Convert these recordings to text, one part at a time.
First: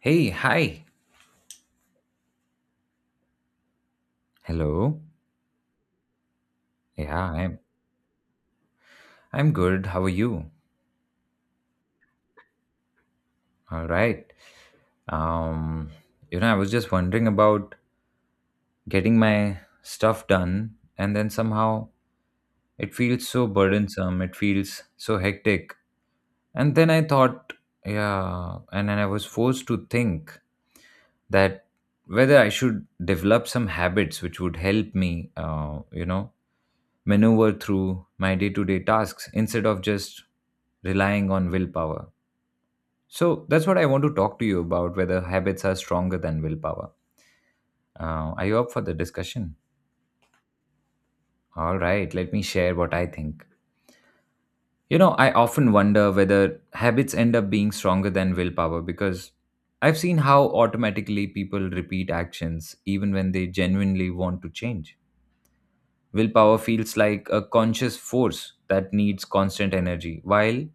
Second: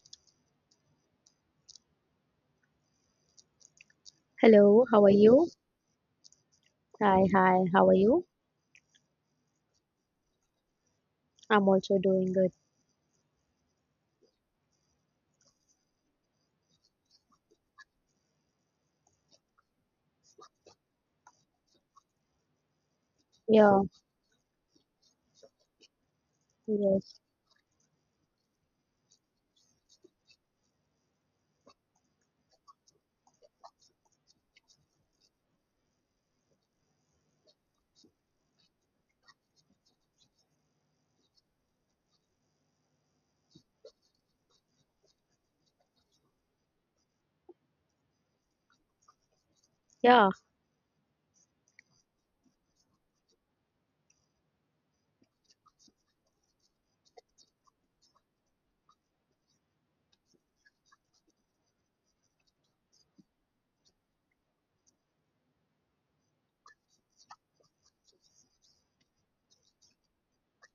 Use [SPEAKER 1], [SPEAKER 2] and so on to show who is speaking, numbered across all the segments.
[SPEAKER 1] Hey, hi.
[SPEAKER 2] Hello,
[SPEAKER 1] Hello.
[SPEAKER 2] how are you?
[SPEAKER 1] Yeah,
[SPEAKER 2] Hi,
[SPEAKER 1] I'm
[SPEAKER 2] hi, how are you?
[SPEAKER 1] I'm good. How are you?
[SPEAKER 2] I'm also doing good.
[SPEAKER 1] All right. Um, you know, I was just wondering about getting my stuff done, and then somehow it feels so
[SPEAKER 2] Yeah,
[SPEAKER 1] burdensome. It feels so hectic. And then I
[SPEAKER 2] yes,
[SPEAKER 1] thought, yeah, and then I was forced to think that whether I should develop some habits which would help me, you know, maneuver through my day-to-day tasks instead of just relying on willpower. So that's what I want to talk to you about whether habits are stronger than willpower. Are you up for the discussion?
[SPEAKER 2] yeah,
[SPEAKER 1] All right, let me share what I think. You know, I often wonder whether habits end up being stronger than willpower because I've seen how automatically people repeat actions even when they genuinely want to change. Willpower feels like a conscious force that needs constant energy, while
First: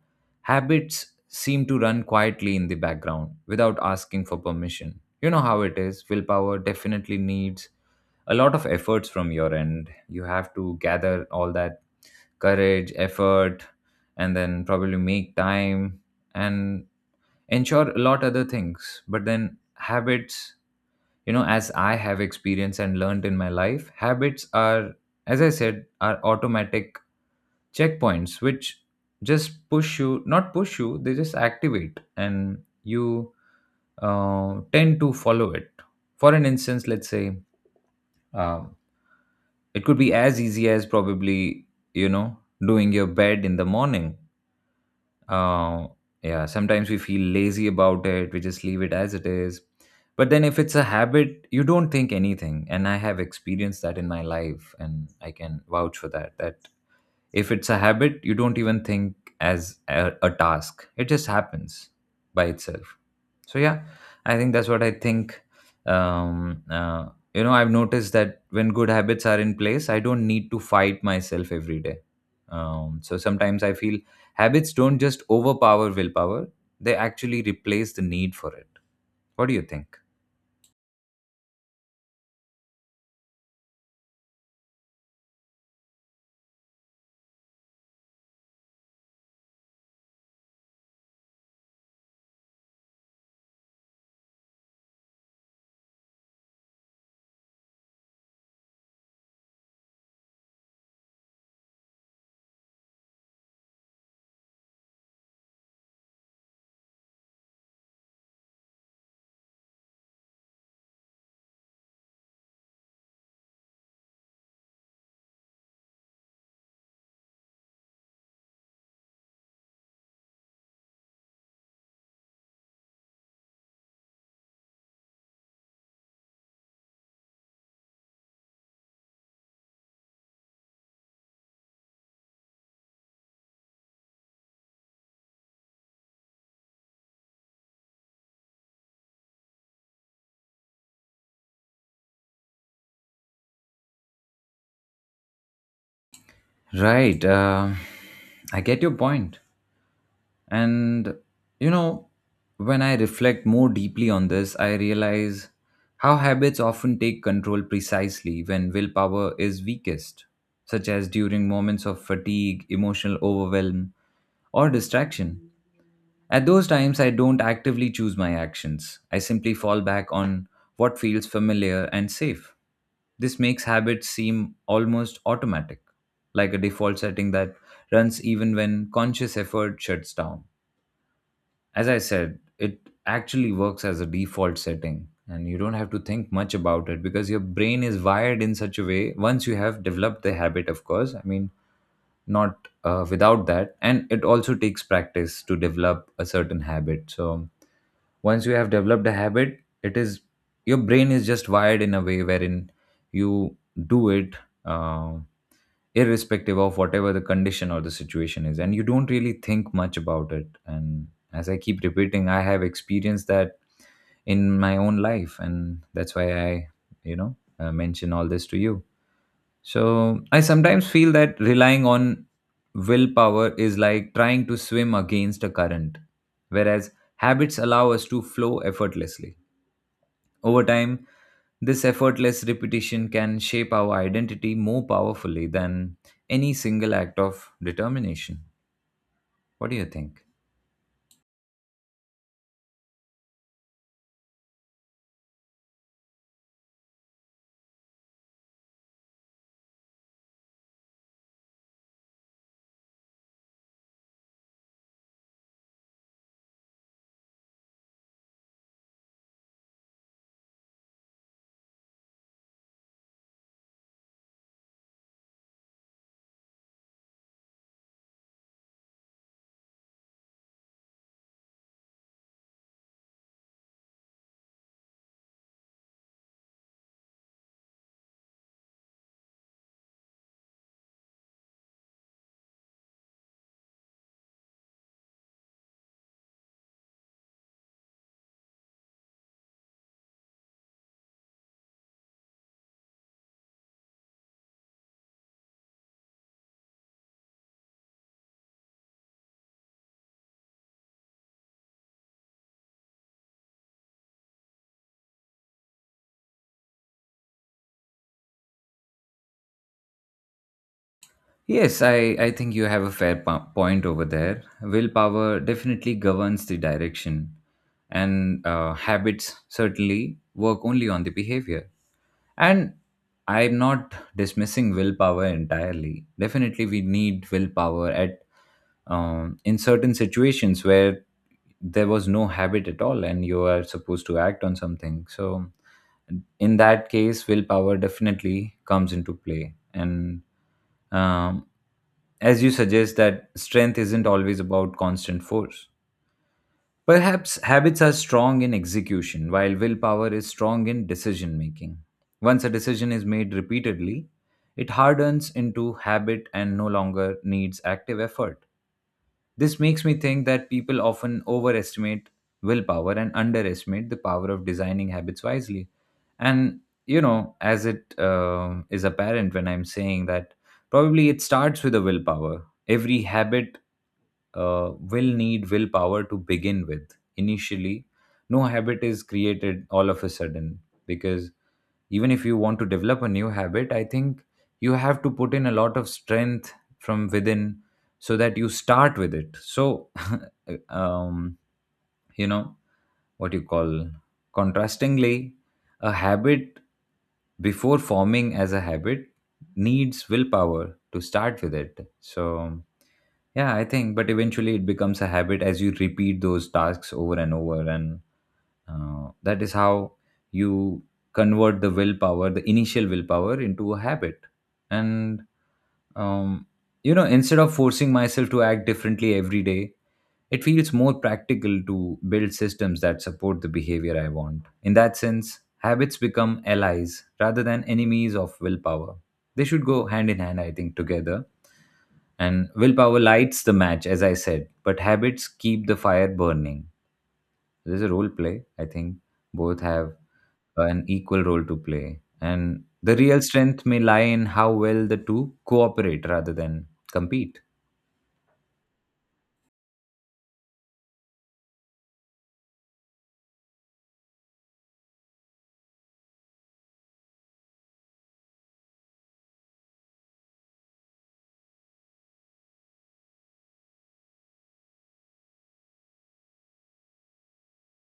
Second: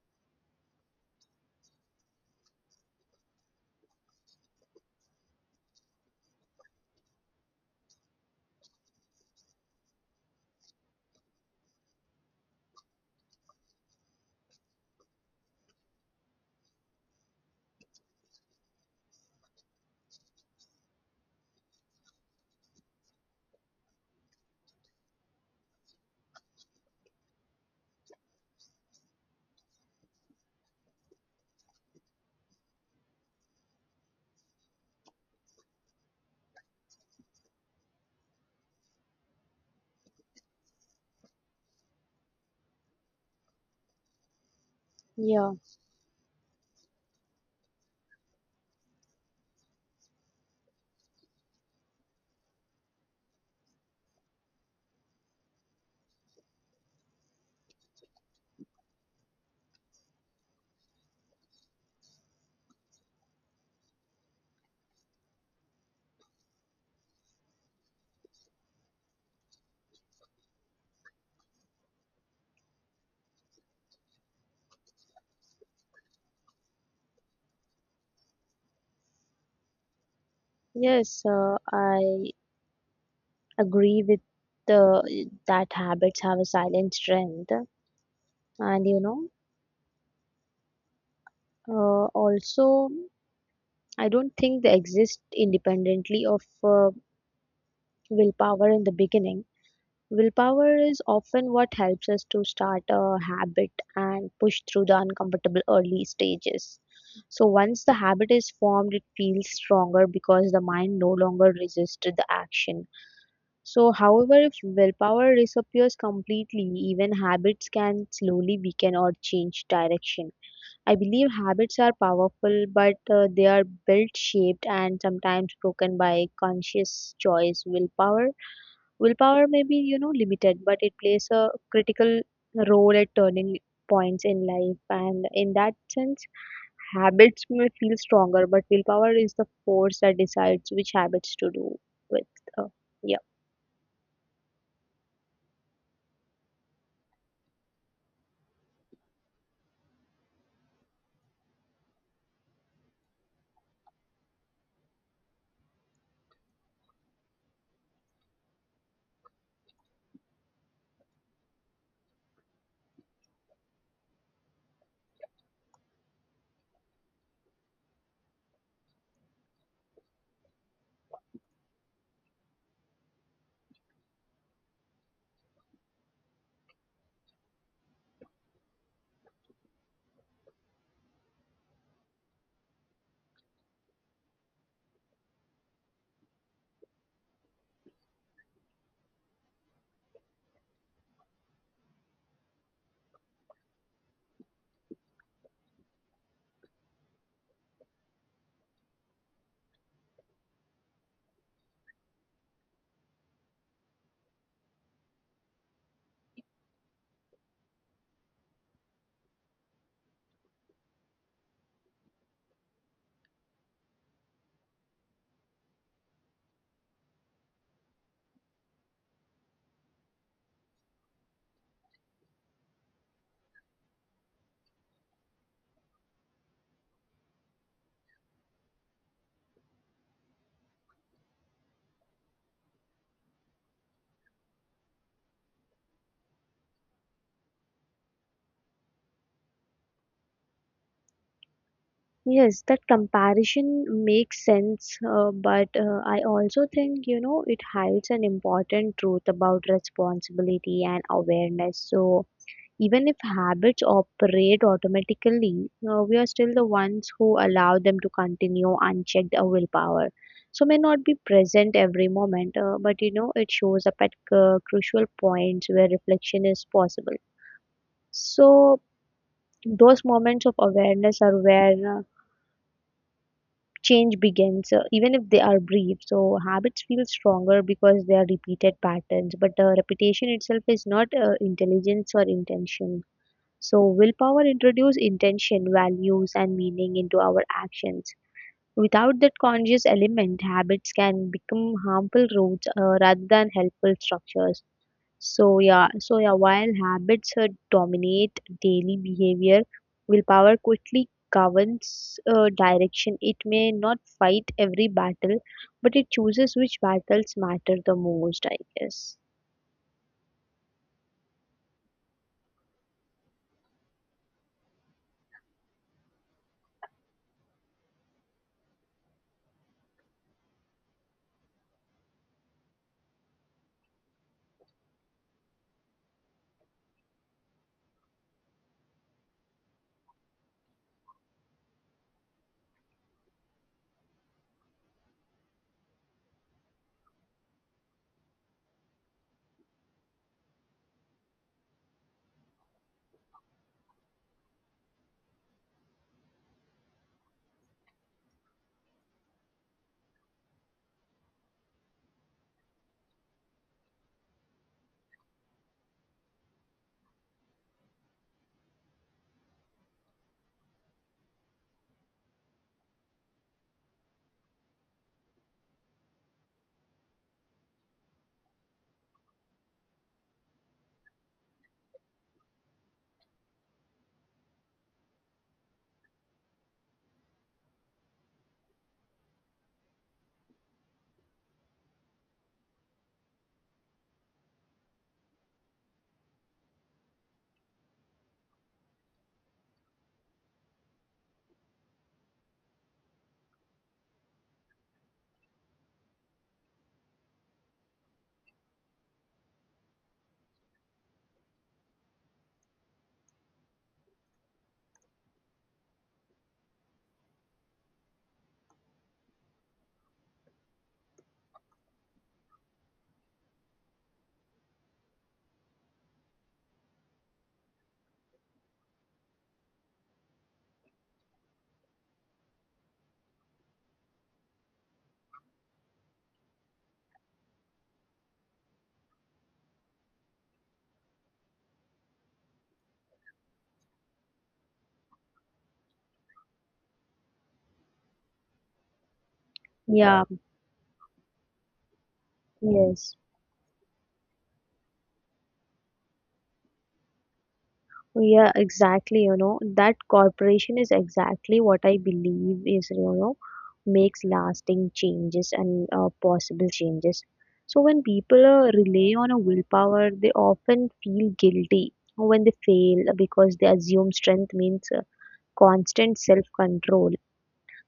[SPEAKER 1] habits seem to run quietly in the background without asking for permission. You know how it is. Willpower definitely needs a lot of efforts from your end. You have to gather all that courage, effort, and then probably make time and ensure a lot other things. But then habits, you know, as I have experienced and learned in my life, habits are, as I said, are automatic checkpoints which just push you, not push you they just activate and you tend to follow it. For an instance, let's say, um, it could be as easy as probably, you know, doing your bed in the morning.
[SPEAKER 2] yeah,
[SPEAKER 1] Uh, yeah, sometimes we feel lazy about it. We just leave it as it is. But then if it's a habit, you don't think anything. And I have experienced that in my life, and I can vouch for that. That if it's a habit, you don't even think as a task. It just happens by itself. So yeah, I think that's what I think. um uh, you know, I've noticed that when good habits are in place, I don't need to fight myself every day. So sometimes I feel habits don't just overpower willpower, they actually replace the need for it. What do you think?
[SPEAKER 2] yes. I agree with the that habits have a silent strength, and you know, also I don't think they exist independently of willpower in the beginning. Willpower is often what helps us to start a habit and push through the uncomfortable early stages. So, once the habit is formed, it feels stronger because the mind no longer resists the action. So, however, if willpower disappears completely, even habits can slowly weaken or change direction. I believe habits are powerful, but they are built, shaped, and sometimes broken by conscious choice. Willpower may be, you know, limited, but it plays a critical role at turning points in life. And in that sense, habits may feel stronger, but willpower is the force that decides which habits to do with. Uh, yeah.
[SPEAKER 1] Right. I get your point. And you know, when I reflect more deeply on this, I realize how habits often take control precisely when willpower is weakest, such as during moments of fatigue, emotional overwhelm, or distraction. At those times, I don't actively choose my actions. I simply fall back on what feels familiar and safe. This makes habits seem almost automatic, like a default setting that runs even when conscious effort shuts down. As I said, it actually works as a default setting and you don't have to think much about it because your brain is wired in such a way once you have developed the habit. Of course, I mean, not without that, and it also takes practice to develop a certain habit. So once you have developed a habit, it is, your brain is just wired in a way wherein you do it. Uh, Irrespective of whatever the condition or the situation is, and you don't really think much about it. And as I keep repeating, I have experienced that in my own life, and that's why I, you know, mention all this to you. So I sometimes feel that relying on willpower is like trying to swim against a current, whereas habits allow us to flow effortlessly over time. This effortless repetition can shape our identity more powerfully than any single act of determination. What do you think?
[SPEAKER 2] Yes, that comparison makes sense, but I also think, you know, it hides an important truth about responsibility and awareness. So, even if habits operate automatically, we are still the ones who allow them to continue unchecked our willpower. So may not be present every moment, but you know it shows up at crucial points where reflection is possible. So those moments of awareness are where change begins, even if they are brief. So habits feel stronger because they are repeated patterns, but repetition itself is not intelligence or intention. So, willpower introduces intention, values, and meaning into our actions. Without that conscious element, habits can become harmful roots rather than helpful structures. So, yeah, so yeah, while habits dominate daily behavior, willpower quickly governs direction. It may not fight every battle, but it chooses which battles matter the most, I guess.
[SPEAKER 1] Yes, I think you have a fair point over there. Willpower definitely governs the direction, and habits certainly work only on the behavior. And I'm not dismissing willpower entirely. Definitely, we need willpower at in certain situations where there was no habit at all, and you are supposed to act on something. So, in that case, willpower definitely comes into play. And um, as you suggest, that strength isn't always about constant force. Perhaps habits are strong in execution, while willpower is strong in decision making. Once a decision is made repeatedly, it hardens into habit and no longer needs active effort. This makes me think that people often overestimate willpower and underestimate the power of designing habits wisely. And, you know, as it is apparent when I'm saying that, probably it starts with the willpower. Every habit will need willpower to begin with. Initially, no habit is created all of a sudden because even if you want to develop a new habit, I think you have to put in a lot of strength from within so that you start with it. So, um, you know, what you call contrastingly, a habit before forming as a habit needs willpower to start with it. So, yeah, I think, but eventually it becomes a habit as you repeat those tasks over and over, and that is how you convert the willpower, the initial willpower, into a habit. And um, you know, instead of forcing myself to act differently every day, it feels more practical to build systems that support the behavior I want. In that sense, habits become allies rather than enemies of willpower. They should go hand in hand, I think, together, and willpower lights the match, as I said, but habits keep the fire burning. There's a role play. I think both have
[SPEAKER 2] Yeah.
[SPEAKER 1] an equal role to play. And
[SPEAKER 2] Yeah,
[SPEAKER 1] the
[SPEAKER 2] yes.
[SPEAKER 1] real strength may lie in how well the two cooperate rather than compete.
[SPEAKER 2] Yeah, Exactly, you know, that corporation is exactly what I believe is, you know, makes lasting changes and possible changes. So when people rely on a willpower, they often feel guilty when they fail because they assume strength means constant self-control.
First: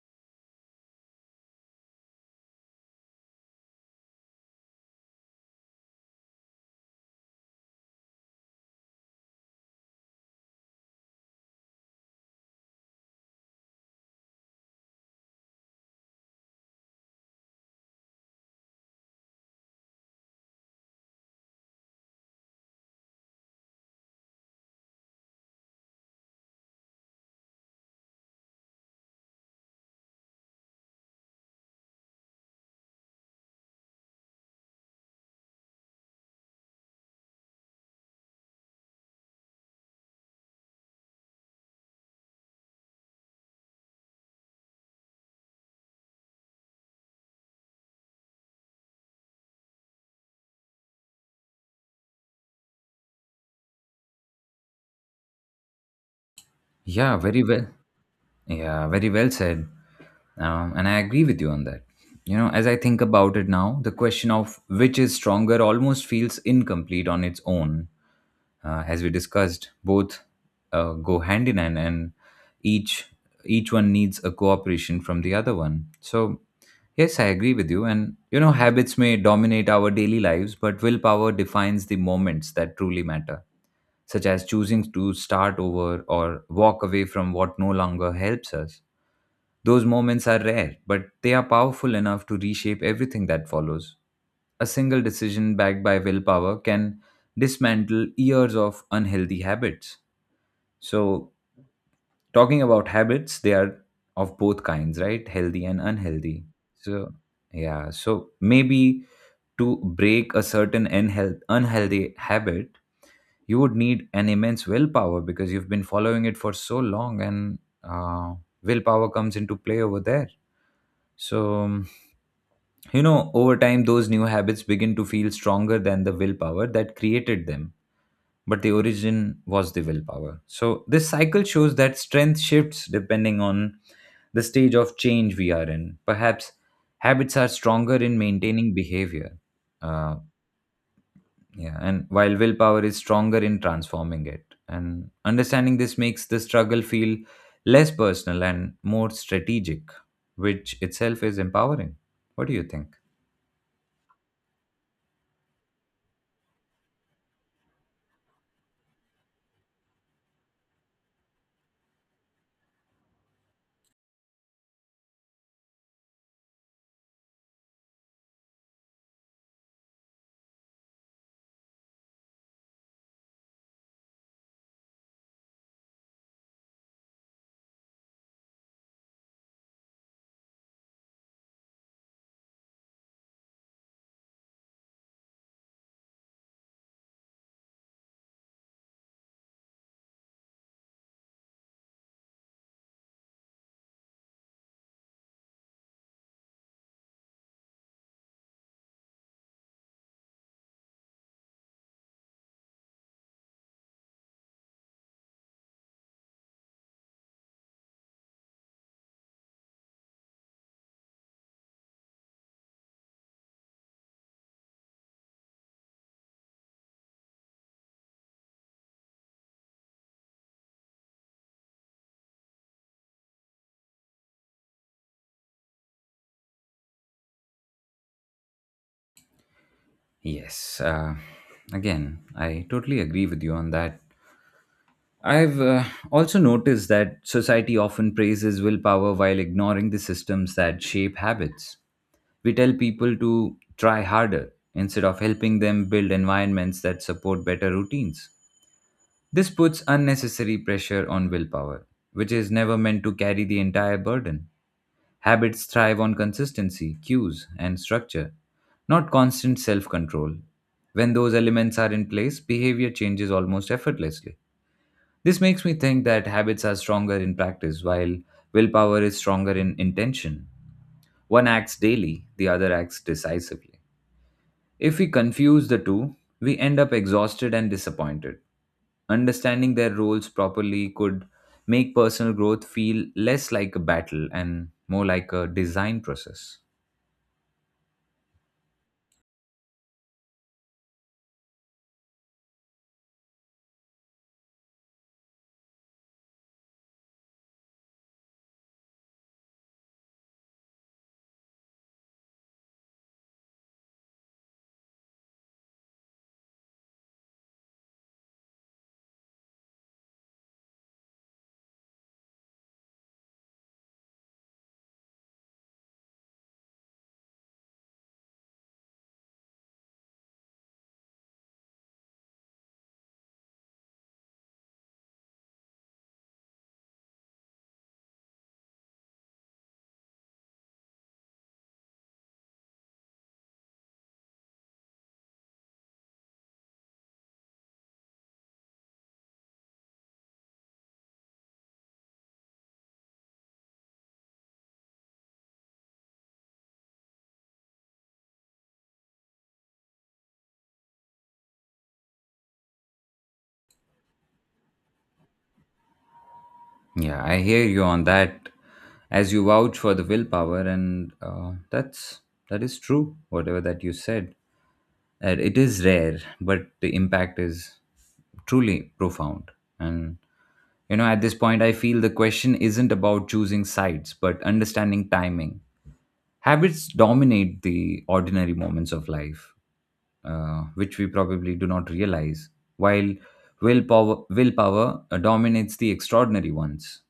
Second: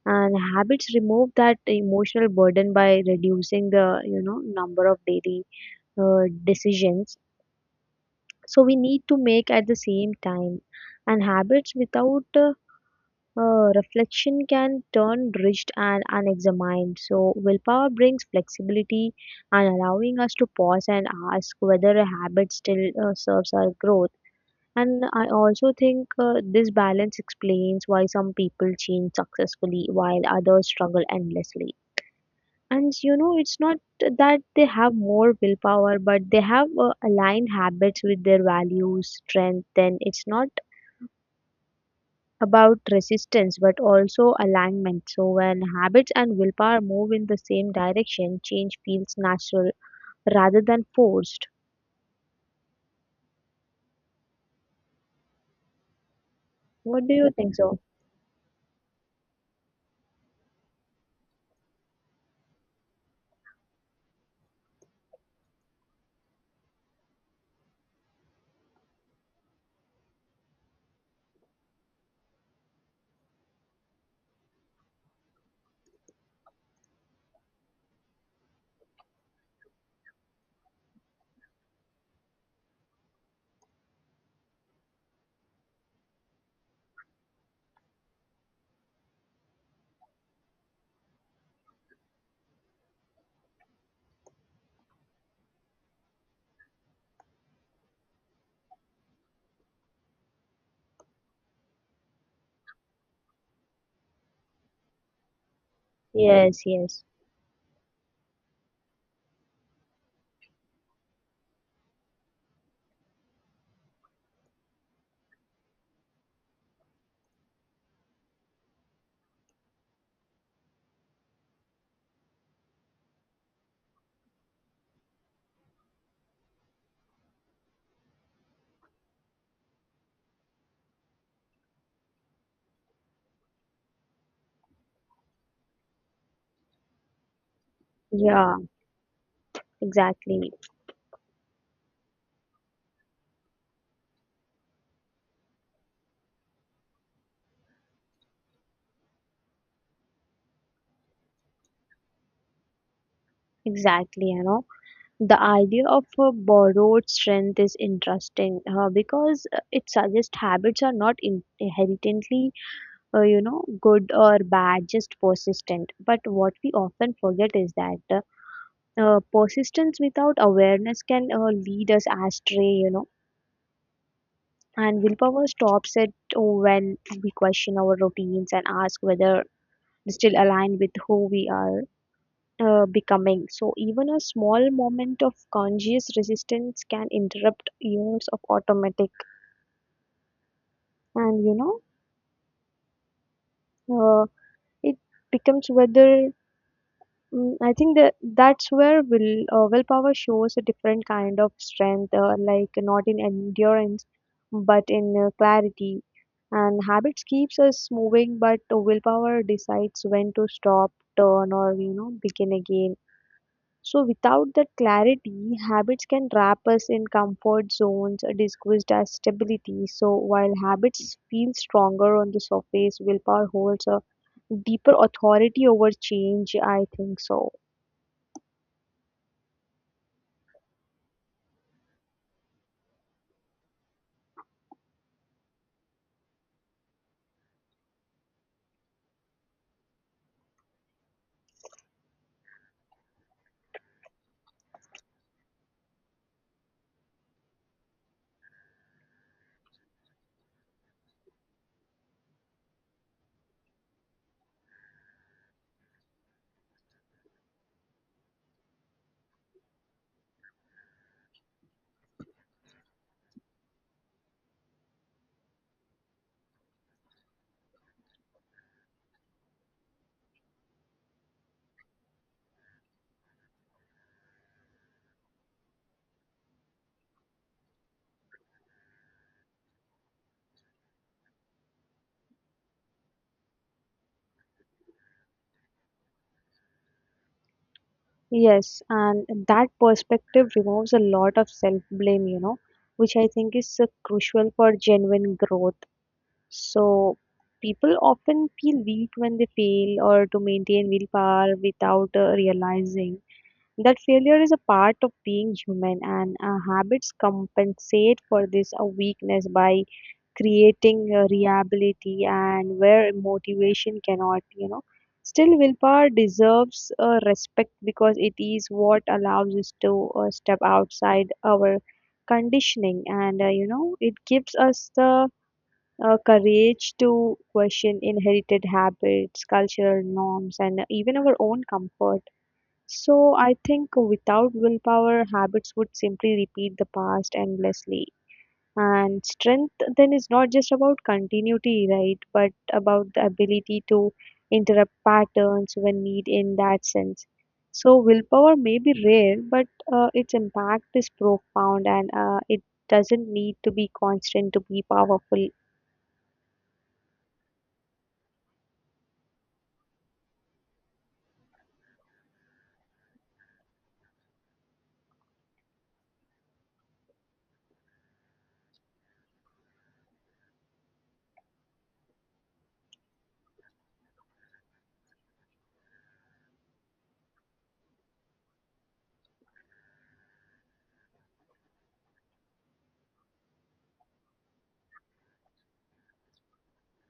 [SPEAKER 2] And habits remove that emotional burden by reducing the, you know, number of daily decisions so we need to make at the same time, and habits without reflection can turn rigid and unexamined. So willpower brings flexibility and allowing us to pause and ask whether a habit still serves our growth. And I also think this balance explains why some people change successfully while others struggle endlessly. And you know, it's not that they have more willpower, but they have aligned habits with their values, strength. Then it's not about resistance, but also alignment. So when habits and willpower move in the same direction, change feels natural rather than forced. What do
[SPEAKER 1] Yeah,
[SPEAKER 2] you
[SPEAKER 1] very
[SPEAKER 2] think
[SPEAKER 1] well.
[SPEAKER 2] so?
[SPEAKER 1] Yeah, very well said. And I agree with you on that. You know, as I think about it now, the question of which is stronger almost feels incomplete on its own. As we discussed, both go hand in hand, and each each one needs a cooperation from the other one. So, yes, I agree with you. And you know, habits may dominate our daily lives, but willpower defines the moments that truly matter such as choosing to start over or walk away from what no longer helps us. Those moments are rare, but they are powerful enough to reshape everything that follows. A single decision backed by willpower can dismantle years of unhealthy habits. So, talking about habits, they are of both kinds, right? Healthy and unhealthy.
[SPEAKER 2] Yes, yes.
[SPEAKER 1] So, yeah, so maybe to break a certain unhealthy habit, you would need an immense willpower because you've been following it for so long, and willpower comes into play over there. So you know, over time those new habits begin to feel stronger than the willpower that created them, but the origin was the willpower. So this cycle shows that strength shifts depending on the stage of change we are in. Perhaps habits are stronger in
[SPEAKER 2] Yeah,
[SPEAKER 1] maintaining behavior. uh,
[SPEAKER 2] exactly.
[SPEAKER 1] Yeah, and while willpower is stronger in transforming it. And understanding this makes the struggle feel less personal and more strategic, which itself is empowering. What do you think?
[SPEAKER 2] Exactly, you know, the idea of a borrowed strength is interesting because it suggests habits are not inherently you know, good or bad, just persistent. But what we often forget is that persistence without awareness can lead us astray, you know. And willpower stops it when we question our routines and ask whether they still align with who we are becoming. So even a small moment of conscious resistance can interrupt years of automatic, and you know, it becomes whether. Mm, I think that that's where willpower shows a different kind of strength, like not in endurance, but in clarity. And habits keeps us moving, but willpower decides when to stop, turn, or you know begin again. So without that clarity, habits can trap us in comfort zones, disguised as stability. So while habits feel stronger on the surface, willpower holds a deeper authority over change. I think so.
[SPEAKER 1] Yes, again, I totally agree with you on that. I've also noticed that society often praises willpower while ignoring the systems that shape habits. We tell people to try harder instead of helping them build environments that support better routines. This puts unnecessary pressure on willpower, which is never meant to carry the entire burden. Habits thrive on consistency, cues, and structure, not constant self control. When those elements are in place, behavior changes almost effortlessly. This makes me think that habits are stronger in practice, while willpower is stronger in intention. One acts daily, the other acts decisively. If we confuse the two, we end up exhausted and disappointed. Understanding their roles properly could make personal growth feel less like a battle and more like a design process.
[SPEAKER 2] Yes, and that perspective removes a lot of self blame, you know, which I think is crucial for genuine growth. So, people often feel weak when they fail or to maintain willpower without realizing that failure is a part of being human, and habits compensate for this weakness by creating reliability and where motivation cannot you know still willpower deserves respect because it is what allows us to step outside our conditioning. And you know it gives us the courage to question inherited habits, cultural norms and even our own comfort. So I think without willpower habits would simply repeat the past endlessly, and strength then is not just about continuity, right? But about the ability to interrupt patterns when need in that sense. So willpower may be rare, but its impact is profound and it doesn't need to be constant to be powerful.
[SPEAKER 1] Yeah, I hear you on that. As you vouch for the willpower, and that is true. Whatever that you said, and it is rare, but the impact is truly profound. And you know, at this point, I feel the question isn't about choosing sides, but understanding timing. Habits dominate the ordinary moments of life, which we probably do not realize, while willpower dominates the extraordinary ones.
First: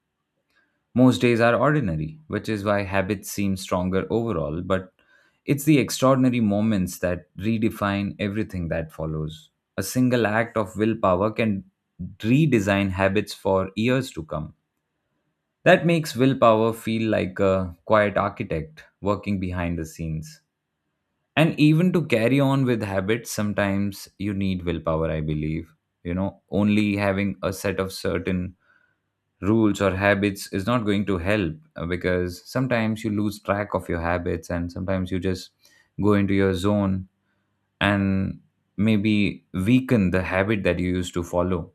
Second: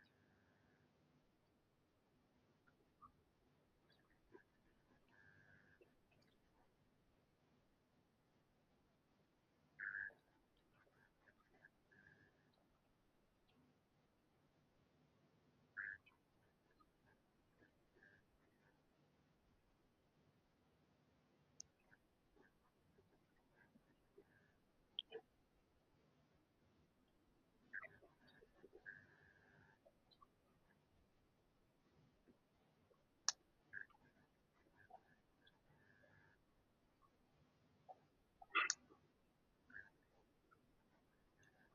[SPEAKER 1] Most days are ordinary, which is why habits seem stronger overall, but it's the extraordinary moments that redefine everything that follows. A single act of willpower can redesign habits for years to come. That makes willpower feel like a quiet architect working behind the scenes. And even to carry on with habits, sometimes you need willpower, I believe. You know, only having a set of certain rules or habits is not going to help, because sometimes you lose track of your habits and sometimes you just go into your zone and maybe weaken the habit that you used to follow.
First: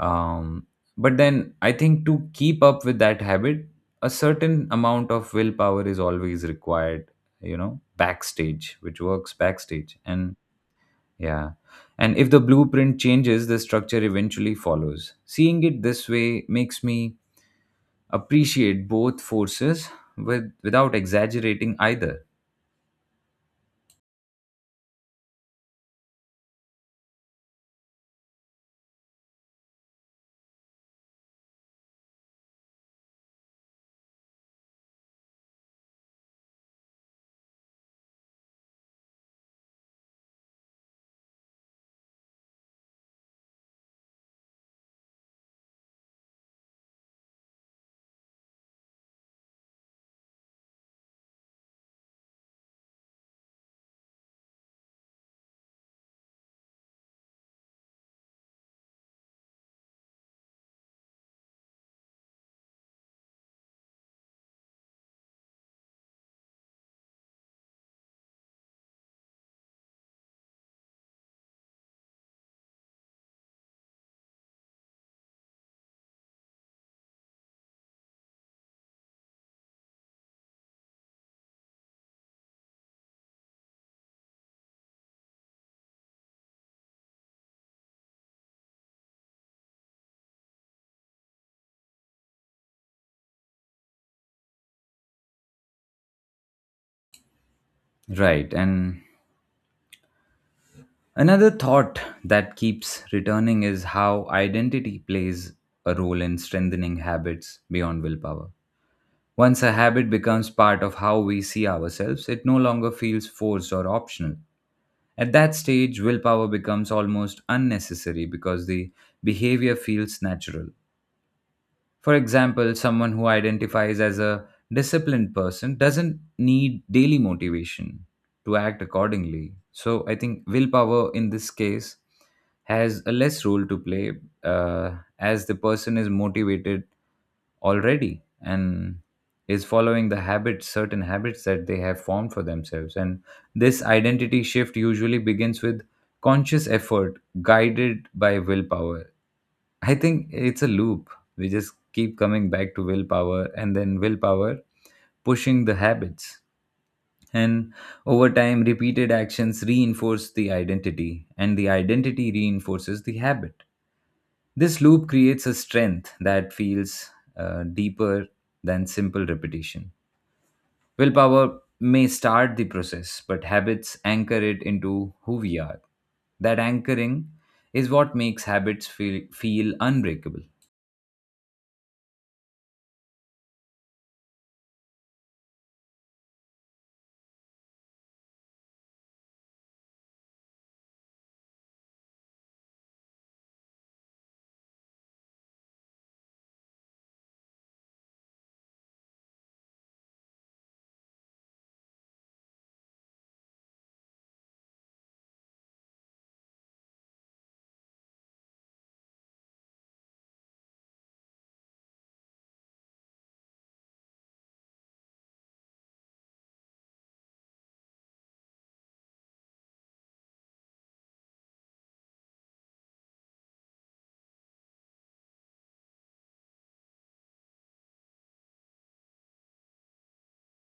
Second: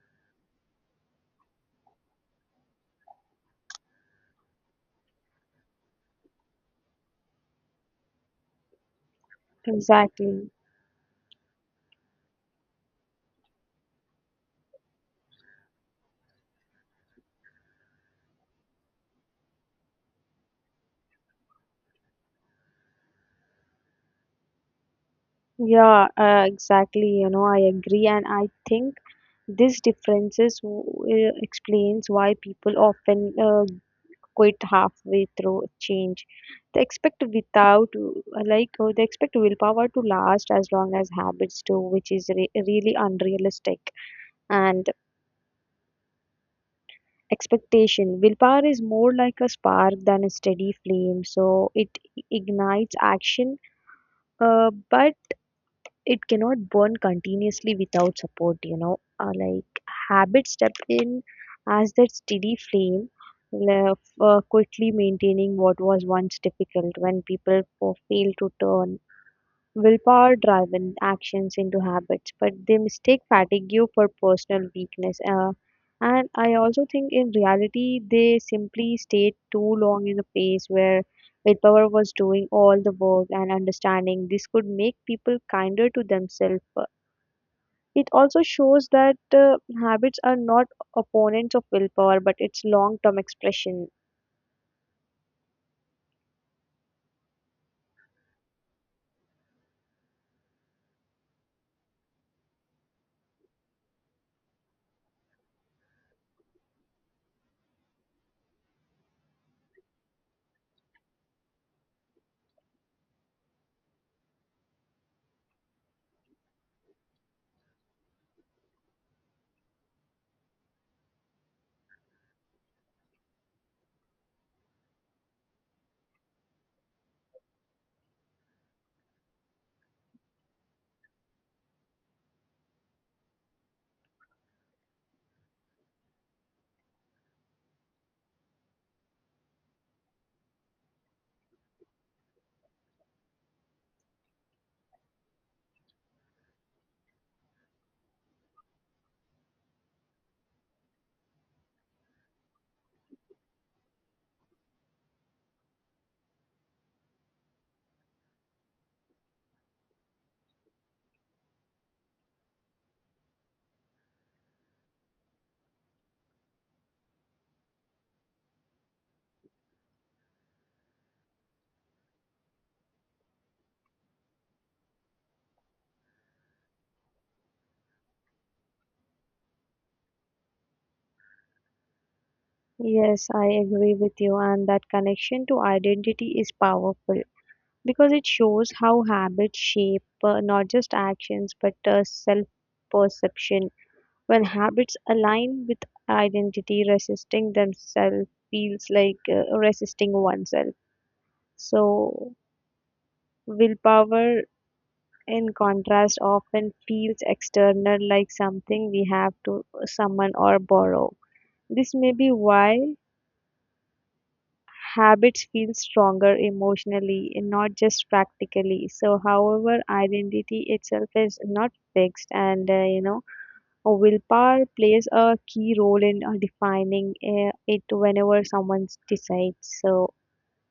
[SPEAKER 1] um, but then I think to keep up with that habit, a certain amount of willpower is always required, you know, backstage, which works backstage. And
[SPEAKER 2] Exactly.
[SPEAKER 1] yeah, and if the blueprint changes, the structure eventually follows. Seeing it this way makes me appreciate both forces with, without exaggerating either.
[SPEAKER 2] Yeah, exactly. You know, I agree. And I think this differences explains why people often quit halfway through change. They expect without, like, they expect willpower to last as long as habits do, which is really unrealistic. And expectation, willpower is more like a spark than a steady flame, so it ignites action, but it cannot burn continuously without support, you know, like habits step in as that steady flame, quickly maintaining what was once difficult when people fail to turn willpower driven actions into habits, but they mistake fatigue for personal weakness. And I also think in reality, they simply stayed too long in a place where willpower was doing all the work and understanding. This could make people kinder to themselves. It also shows that habits are not opponents of willpower, but it's long term expression.
[SPEAKER 1] Right. And another thought that keeps returning is how identity plays a role in strengthening habits beyond willpower. Once a habit becomes part of how we see ourselves, it no longer feels forced or optional. At that stage, willpower becomes almost unnecessary because the behavior feels natural. For example, someone who identifies as a disciplined person doesn't need daily motivation to act accordingly. So I think willpower in this case has a less role to play uh, as the person is motivated already and is following the habits certain habits that they have formed for themselves, and this identity shift usually begins with conscious effort guided by willpower. I think it's a loop. We just keep coming back to willpower, and then willpower pushing the habits, and over time repeated actions reinforce the identity and the identity reinforces the habit. This loop creates a strength that feels deeper than simple repetition. Willpower may start the process, but habits anchor it into who we are. That anchoring is what makes habits feel unbreakable.
[SPEAKER 2] Yes, I agree with you, and that connection to identity is powerful, because it shows how habits shape not just actions but self perception. When habits align with identity, resisting themselves feels like resisting oneself. So, willpower, in contrast, often feels external like something we have to summon or borrow. This may be why habits feel stronger emotionally and not just practically. So, however, identity itself is not fixed, and you know, a willpower plays a key role in defining it whenever someone decides. So,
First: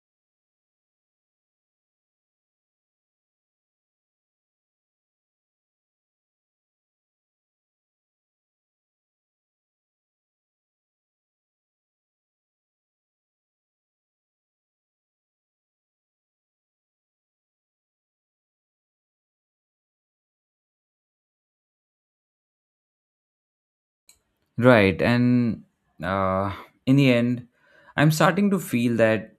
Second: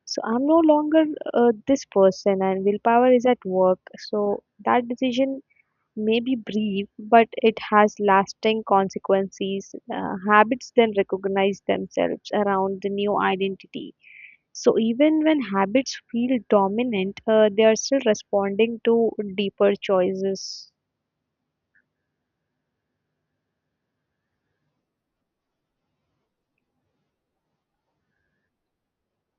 [SPEAKER 2] so I'm no longer this person, and willpower is at work. So, that decision may be brief, but it has lasting consequences. Habits then recognize themselves around the new identity. So even when habits feel dominant, they are still responding to deeper choices.
[SPEAKER 1] Right, and uh, in the end, I'm starting to feel that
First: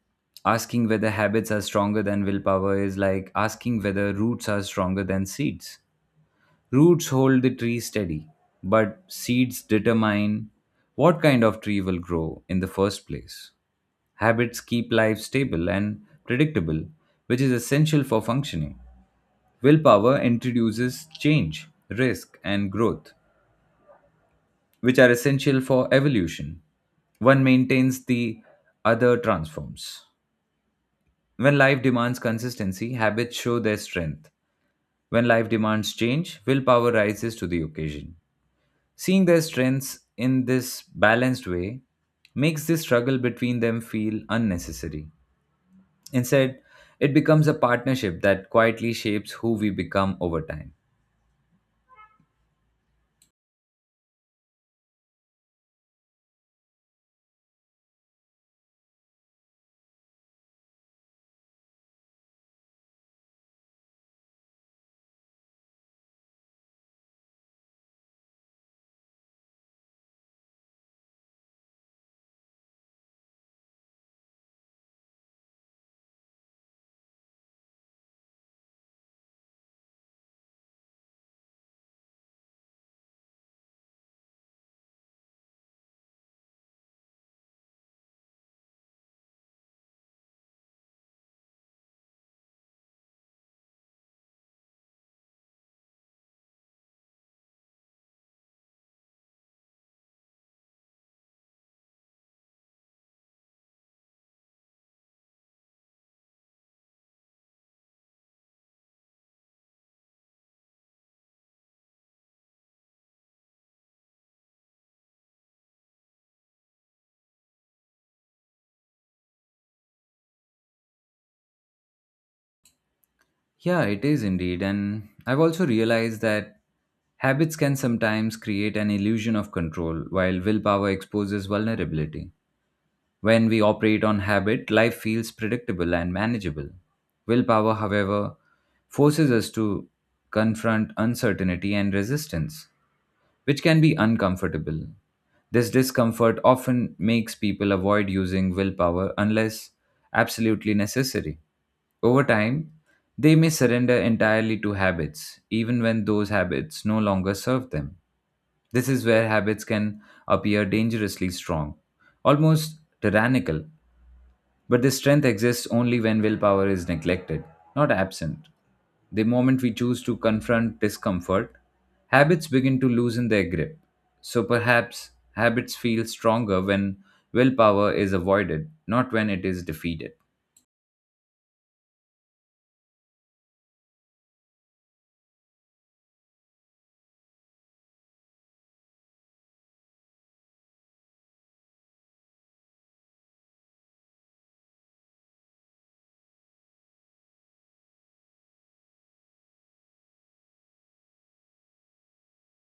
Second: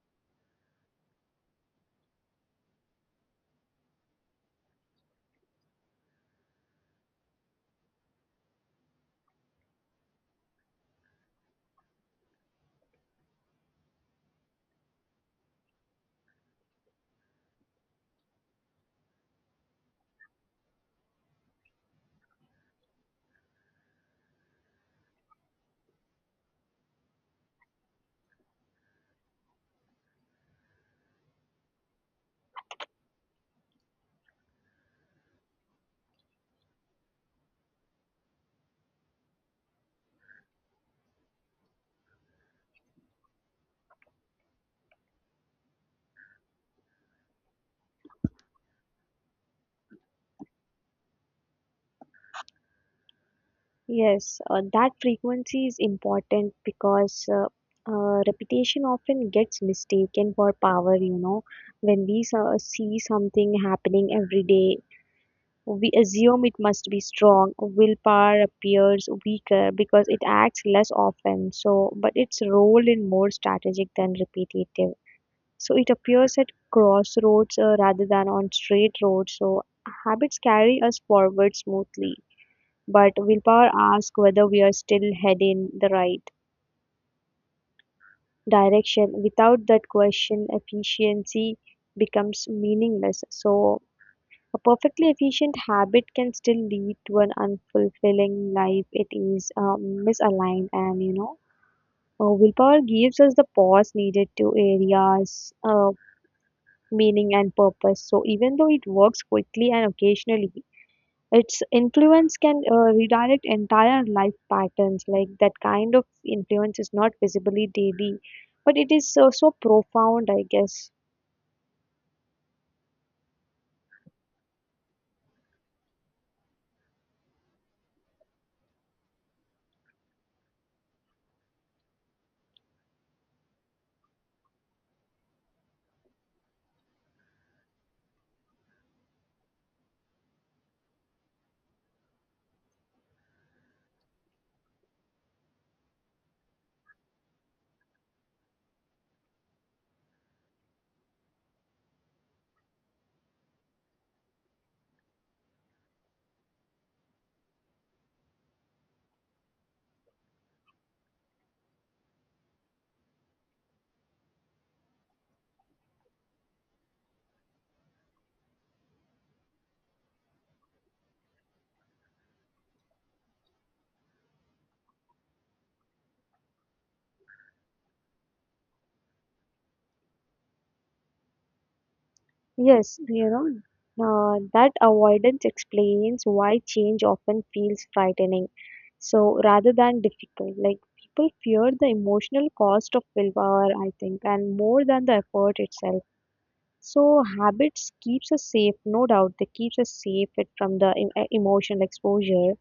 [SPEAKER 1] asking whether habits are stronger than willpower is like asking whether roots are stronger than seeds. Roots hold the tree steady, but seeds determine what kind of tree will grow in the first place. Habits keep life stable and predictable, which is essential for functioning. Willpower introduces change, risk, and growth, which are essential for evolution. One maintains, the other transforms. When life demands consistency, habits show their strength. When life demands change, willpower rises to the occasion. Seeing their strengths in this balanced way makes this struggle between them feel unnecessary. Instead, it becomes a partnership that quietly shapes who we become over time.
[SPEAKER 2] Yes, that frequency is important because repetition often gets mistaken for power, you know. When we see something happening every day, we assume it must be strong. Willpower appears weaker because it acts less often. So, but its role is more strategic than repetitive. So it appears at crossroads rather than on straight roads. So habits carry us forward smoothly, but willpower asks whether we are still heading the right direction. Without that question, efficiency becomes meaningless. So a perfectly efficient habit can still lead to an unfulfilling life. It is misaligned, and you know, willpower gives us the pause needed to areas meaning and purpose. So even though it works quickly and occasionally, its influence can redirect entire life patterns. Like that kind of influence is not visibly daily, but it is so, so profound, I guess.
[SPEAKER 1] Yeah, it is indeed. And I've also realized that habits can sometimes create an illusion of control while willpower exposes vulnerability. When we operate on habit, life feels predictable and manageable. Willpower, however, forces us to confront uncertainty and resistance, which can be uncomfortable. This discomfort often makes people avoid using willpower unless absolutely necessary. Over time, they may surrender entirely to habits, even when those habits no longer serve them. This is where habits can appear dangerously strong, almost tyrannical, but this strength exists only when willpower is neglected, not absent. The moment we choose to confront discomfort, habits begin to loosen their grip. So perhaps habits feel stronger when willpower is avoided, not when it is defeated.
[SPEAKER 2] Yes, you know, that avoidance explains why change often feels frightening. So rather than difficult, like people fear the emotional cost of willpower, I think, and more than the effort itself. So habits keeps us safe, no doubt. They keeps us safe from the emotional exposure,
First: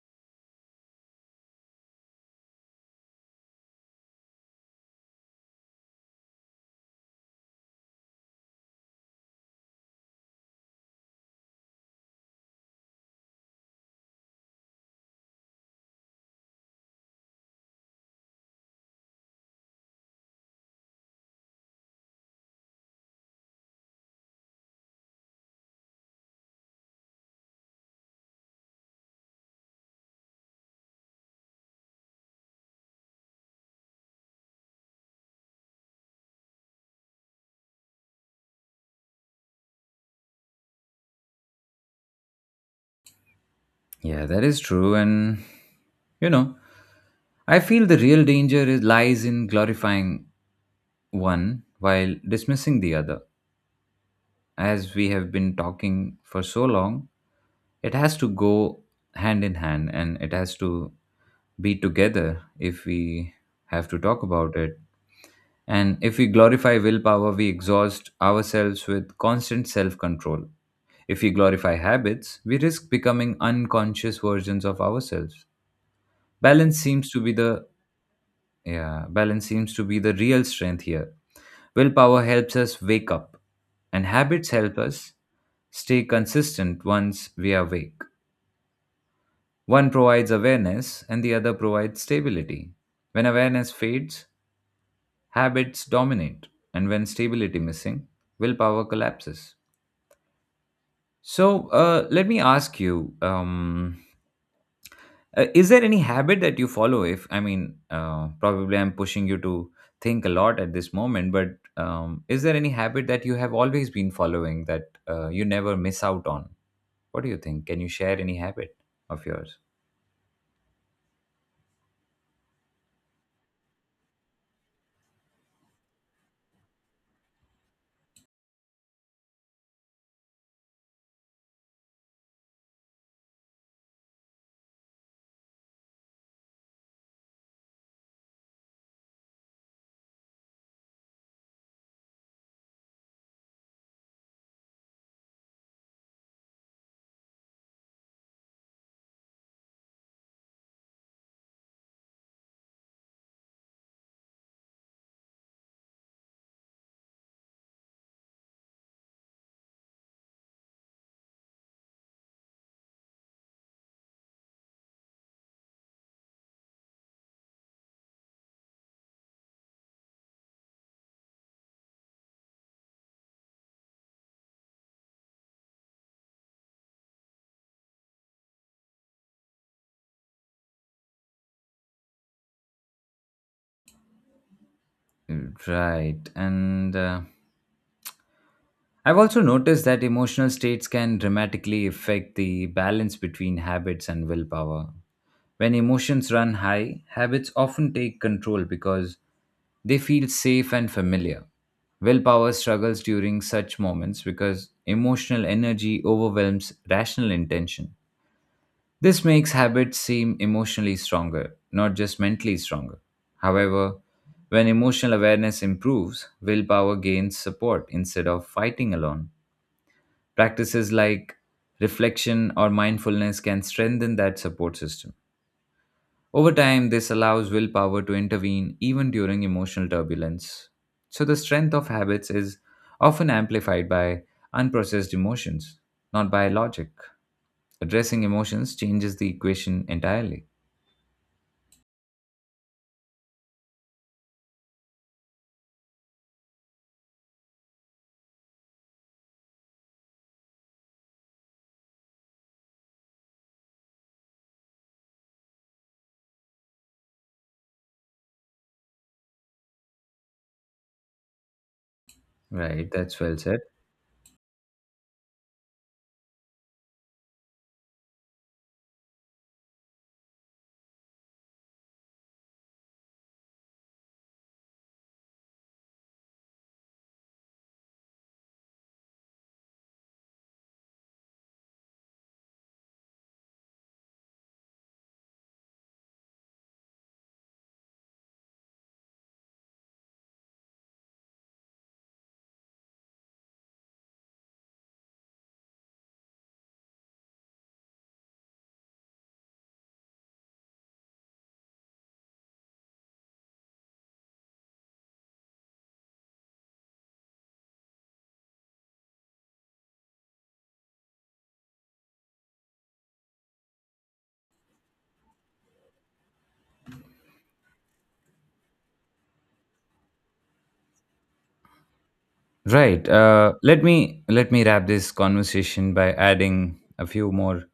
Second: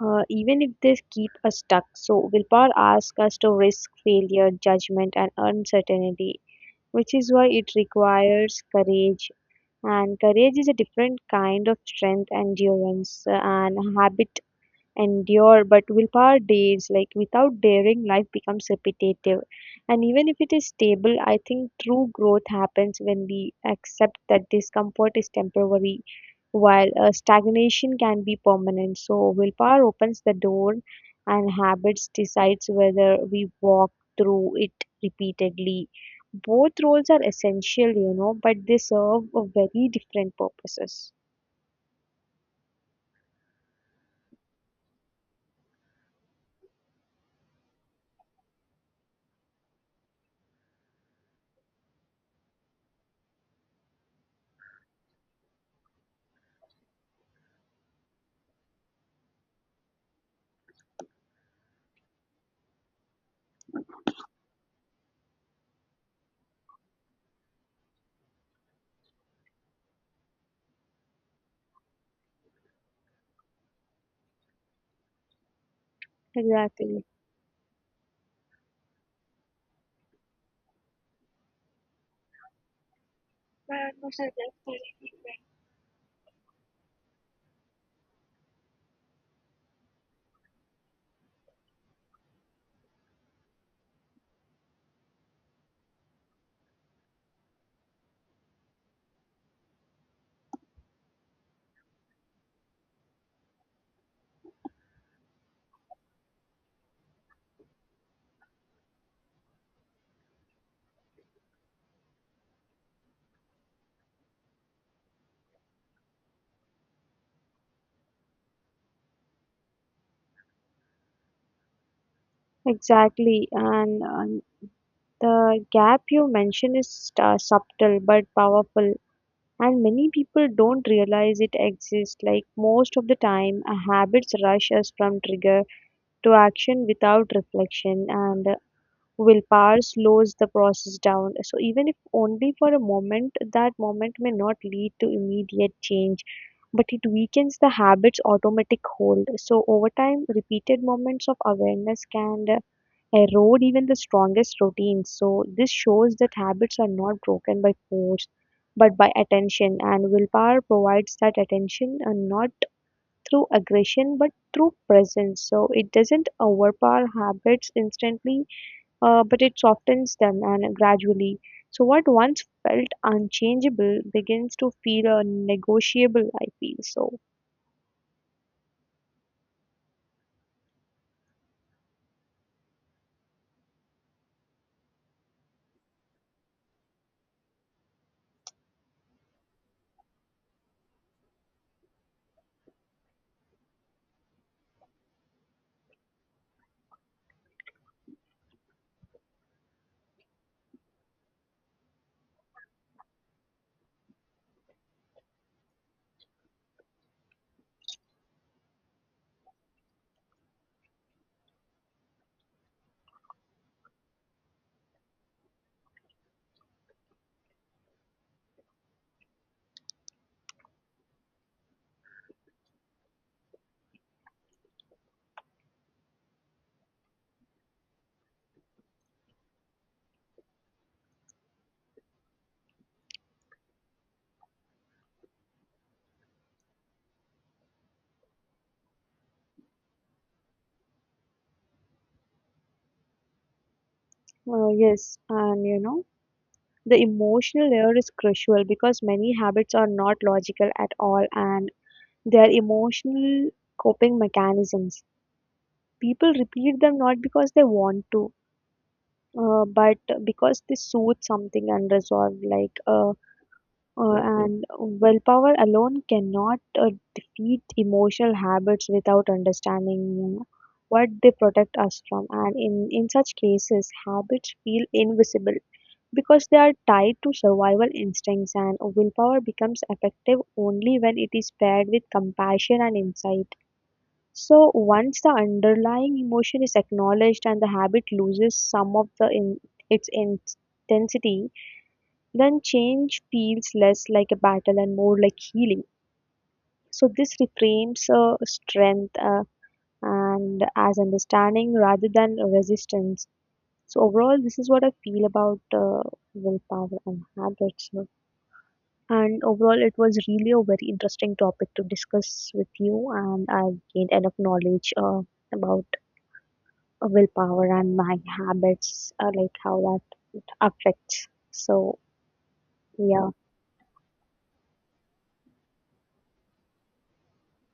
[SPEAKER 2] even if they keep us stuck. So willpower asks us to risk failure, judgment, and uncertainty, which is why it requires courage. And courage is a different kind of strength, and endurance, and habit endure, but willpower days, like without daring, life becomes repetitive. And even if it is stable, I think true growth happens when we accept that discomfort is temporary, while stagnation can be permanent. So, willpower opens the door, and habits decides whether we walk through it repeatedly. Both roles are essential, you know, but they serve a very different purposes.
[SPEAKER 1] Yeah, that is true. And, you know, I feel the real danger is, lies in glorifying one while dismissing the other. As we have been talking for so long, it has to go hand in hand and it has to be together if we have to talk about it. And if we glorify willpower, we exhaust ourselves with constant self control. If we glorify habits, we risk becoming unconscious versions of ourselves. Balance
[SPEAKER 2] Exactly.
[SPEAKER 1] seems to be the, yeah, balance seems to be the real strength here. Willpower helps us wake up, and habits help us stay consistent once we are awake. One provides awareness, and the other provides stability. When awareness fades, habits dominate, and when stability missing, willpower collapses. So, let me ask you. Is there any habit that you follow? If I mean, probably I'm pushing you to think a lot at this moment, but is there any habit that you have always been following that you never miss out on? What do you think? Can you share any habit of yours?
[SPEAKER 2] Exactly, and the gap you mention is subtle but powerful, and many people don't realize it exists. Like most of the time, habits rush us from trigger to action without reflection, and willpower slows the process down. So, even if only for a moment, that moment may not lead to immediate change. But it weakens the habit's automatic hold. So, over time, repeated moments of awareness can erode even the strongest routines. So this shows that habits are not broken by force, but by attention. And willpower provides that attention, and not through aggression, but through presence. So it doesn't overpower habits instantly, but it softens them and gradually. So what once felt unchangeable begins to feel negotiable. I feel so.
[SPEAKER 1] Mm. Right. And I've also noticed that emotional states can dramatically affect the balance between habits and willpower. When emotions run high, habits often take control because they feel safe and familiar. Willpower struggles during such moments because emotional energy overwhelms rational intention. This makes habits seem emotionally stronger, not just mentally stronger. However, when emotional awareness improves, willpower gains support instead of fighting alone. Practices like reflection or mindfulness can strengthen that support system. Over time, this allows willpower to intervene even during emotional turbulence. So, the strength of habits is often amplified by unprocessed emotions, not by logic. Addressing emotions changes the equation entirely.
[SPEAKER 2] Yes, and you know, the emotional layer is crucial because many habits are not logical at all and they are emotional coping mechanisms. People repeat them not because they want to, but because they soothe something unresolved.
[SPEAKER 1] Right, that's well said.
[SPEAKER 2] And willpower alone cannot defeat emotional habits without understanding what they protect us from. And in such cases, habits feel invisible because they are tied to survival instincts and willpower becomes effective only when it is paired with compassion and insight. So once the underlying emotion is acknowledged and the habit loses some of its intensity, then change feels less like a battle and more like healing. So this reframes strength and as understanding rather than resistance. So overall, this is what I feel about willpower and habits. And overall, it was really a very interesting topic to discuss with you, and I gained enough knowledge about willpower and my habits, like how that affects. So,
[SPEAKER 1] Right.
[SPEAKER 2] yeah,
[SPEAKER 1] Let me wrap this conversation by adding a few more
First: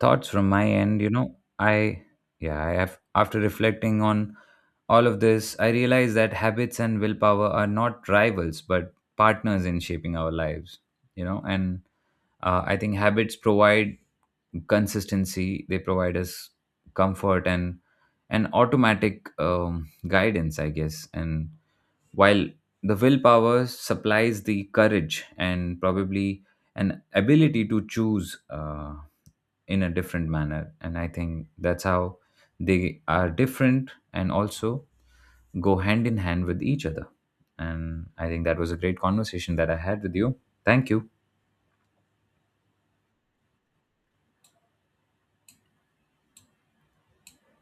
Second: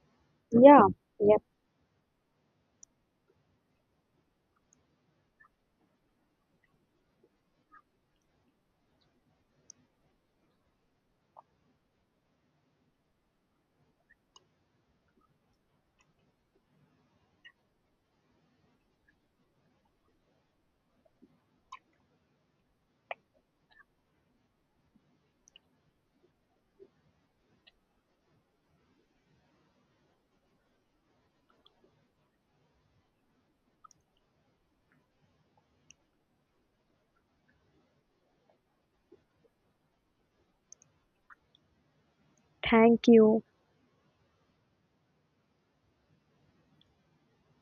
[SPEAKER 1] thoughts from my
[SPEAKER 2] yeah,
[SPEAKER 1] end. You know,
[SPEAKER 2] yeah.
[SPEAKER 1] I, yeah, I have, after reflecting on all of this, I realize that habits and willpower are not rivals but partners in shaping our lives. You know, and I think habits provide consistency. They provide us comfort and an automatic guidance, I guess, and while the willpower supplies the courage and probably an ability to choose in a different manner. And I think that's how they are different and also go hand in hand with each other. And I think that was a great conversation that I had with you. Thank you.
[SPEAKER 2] Thank you.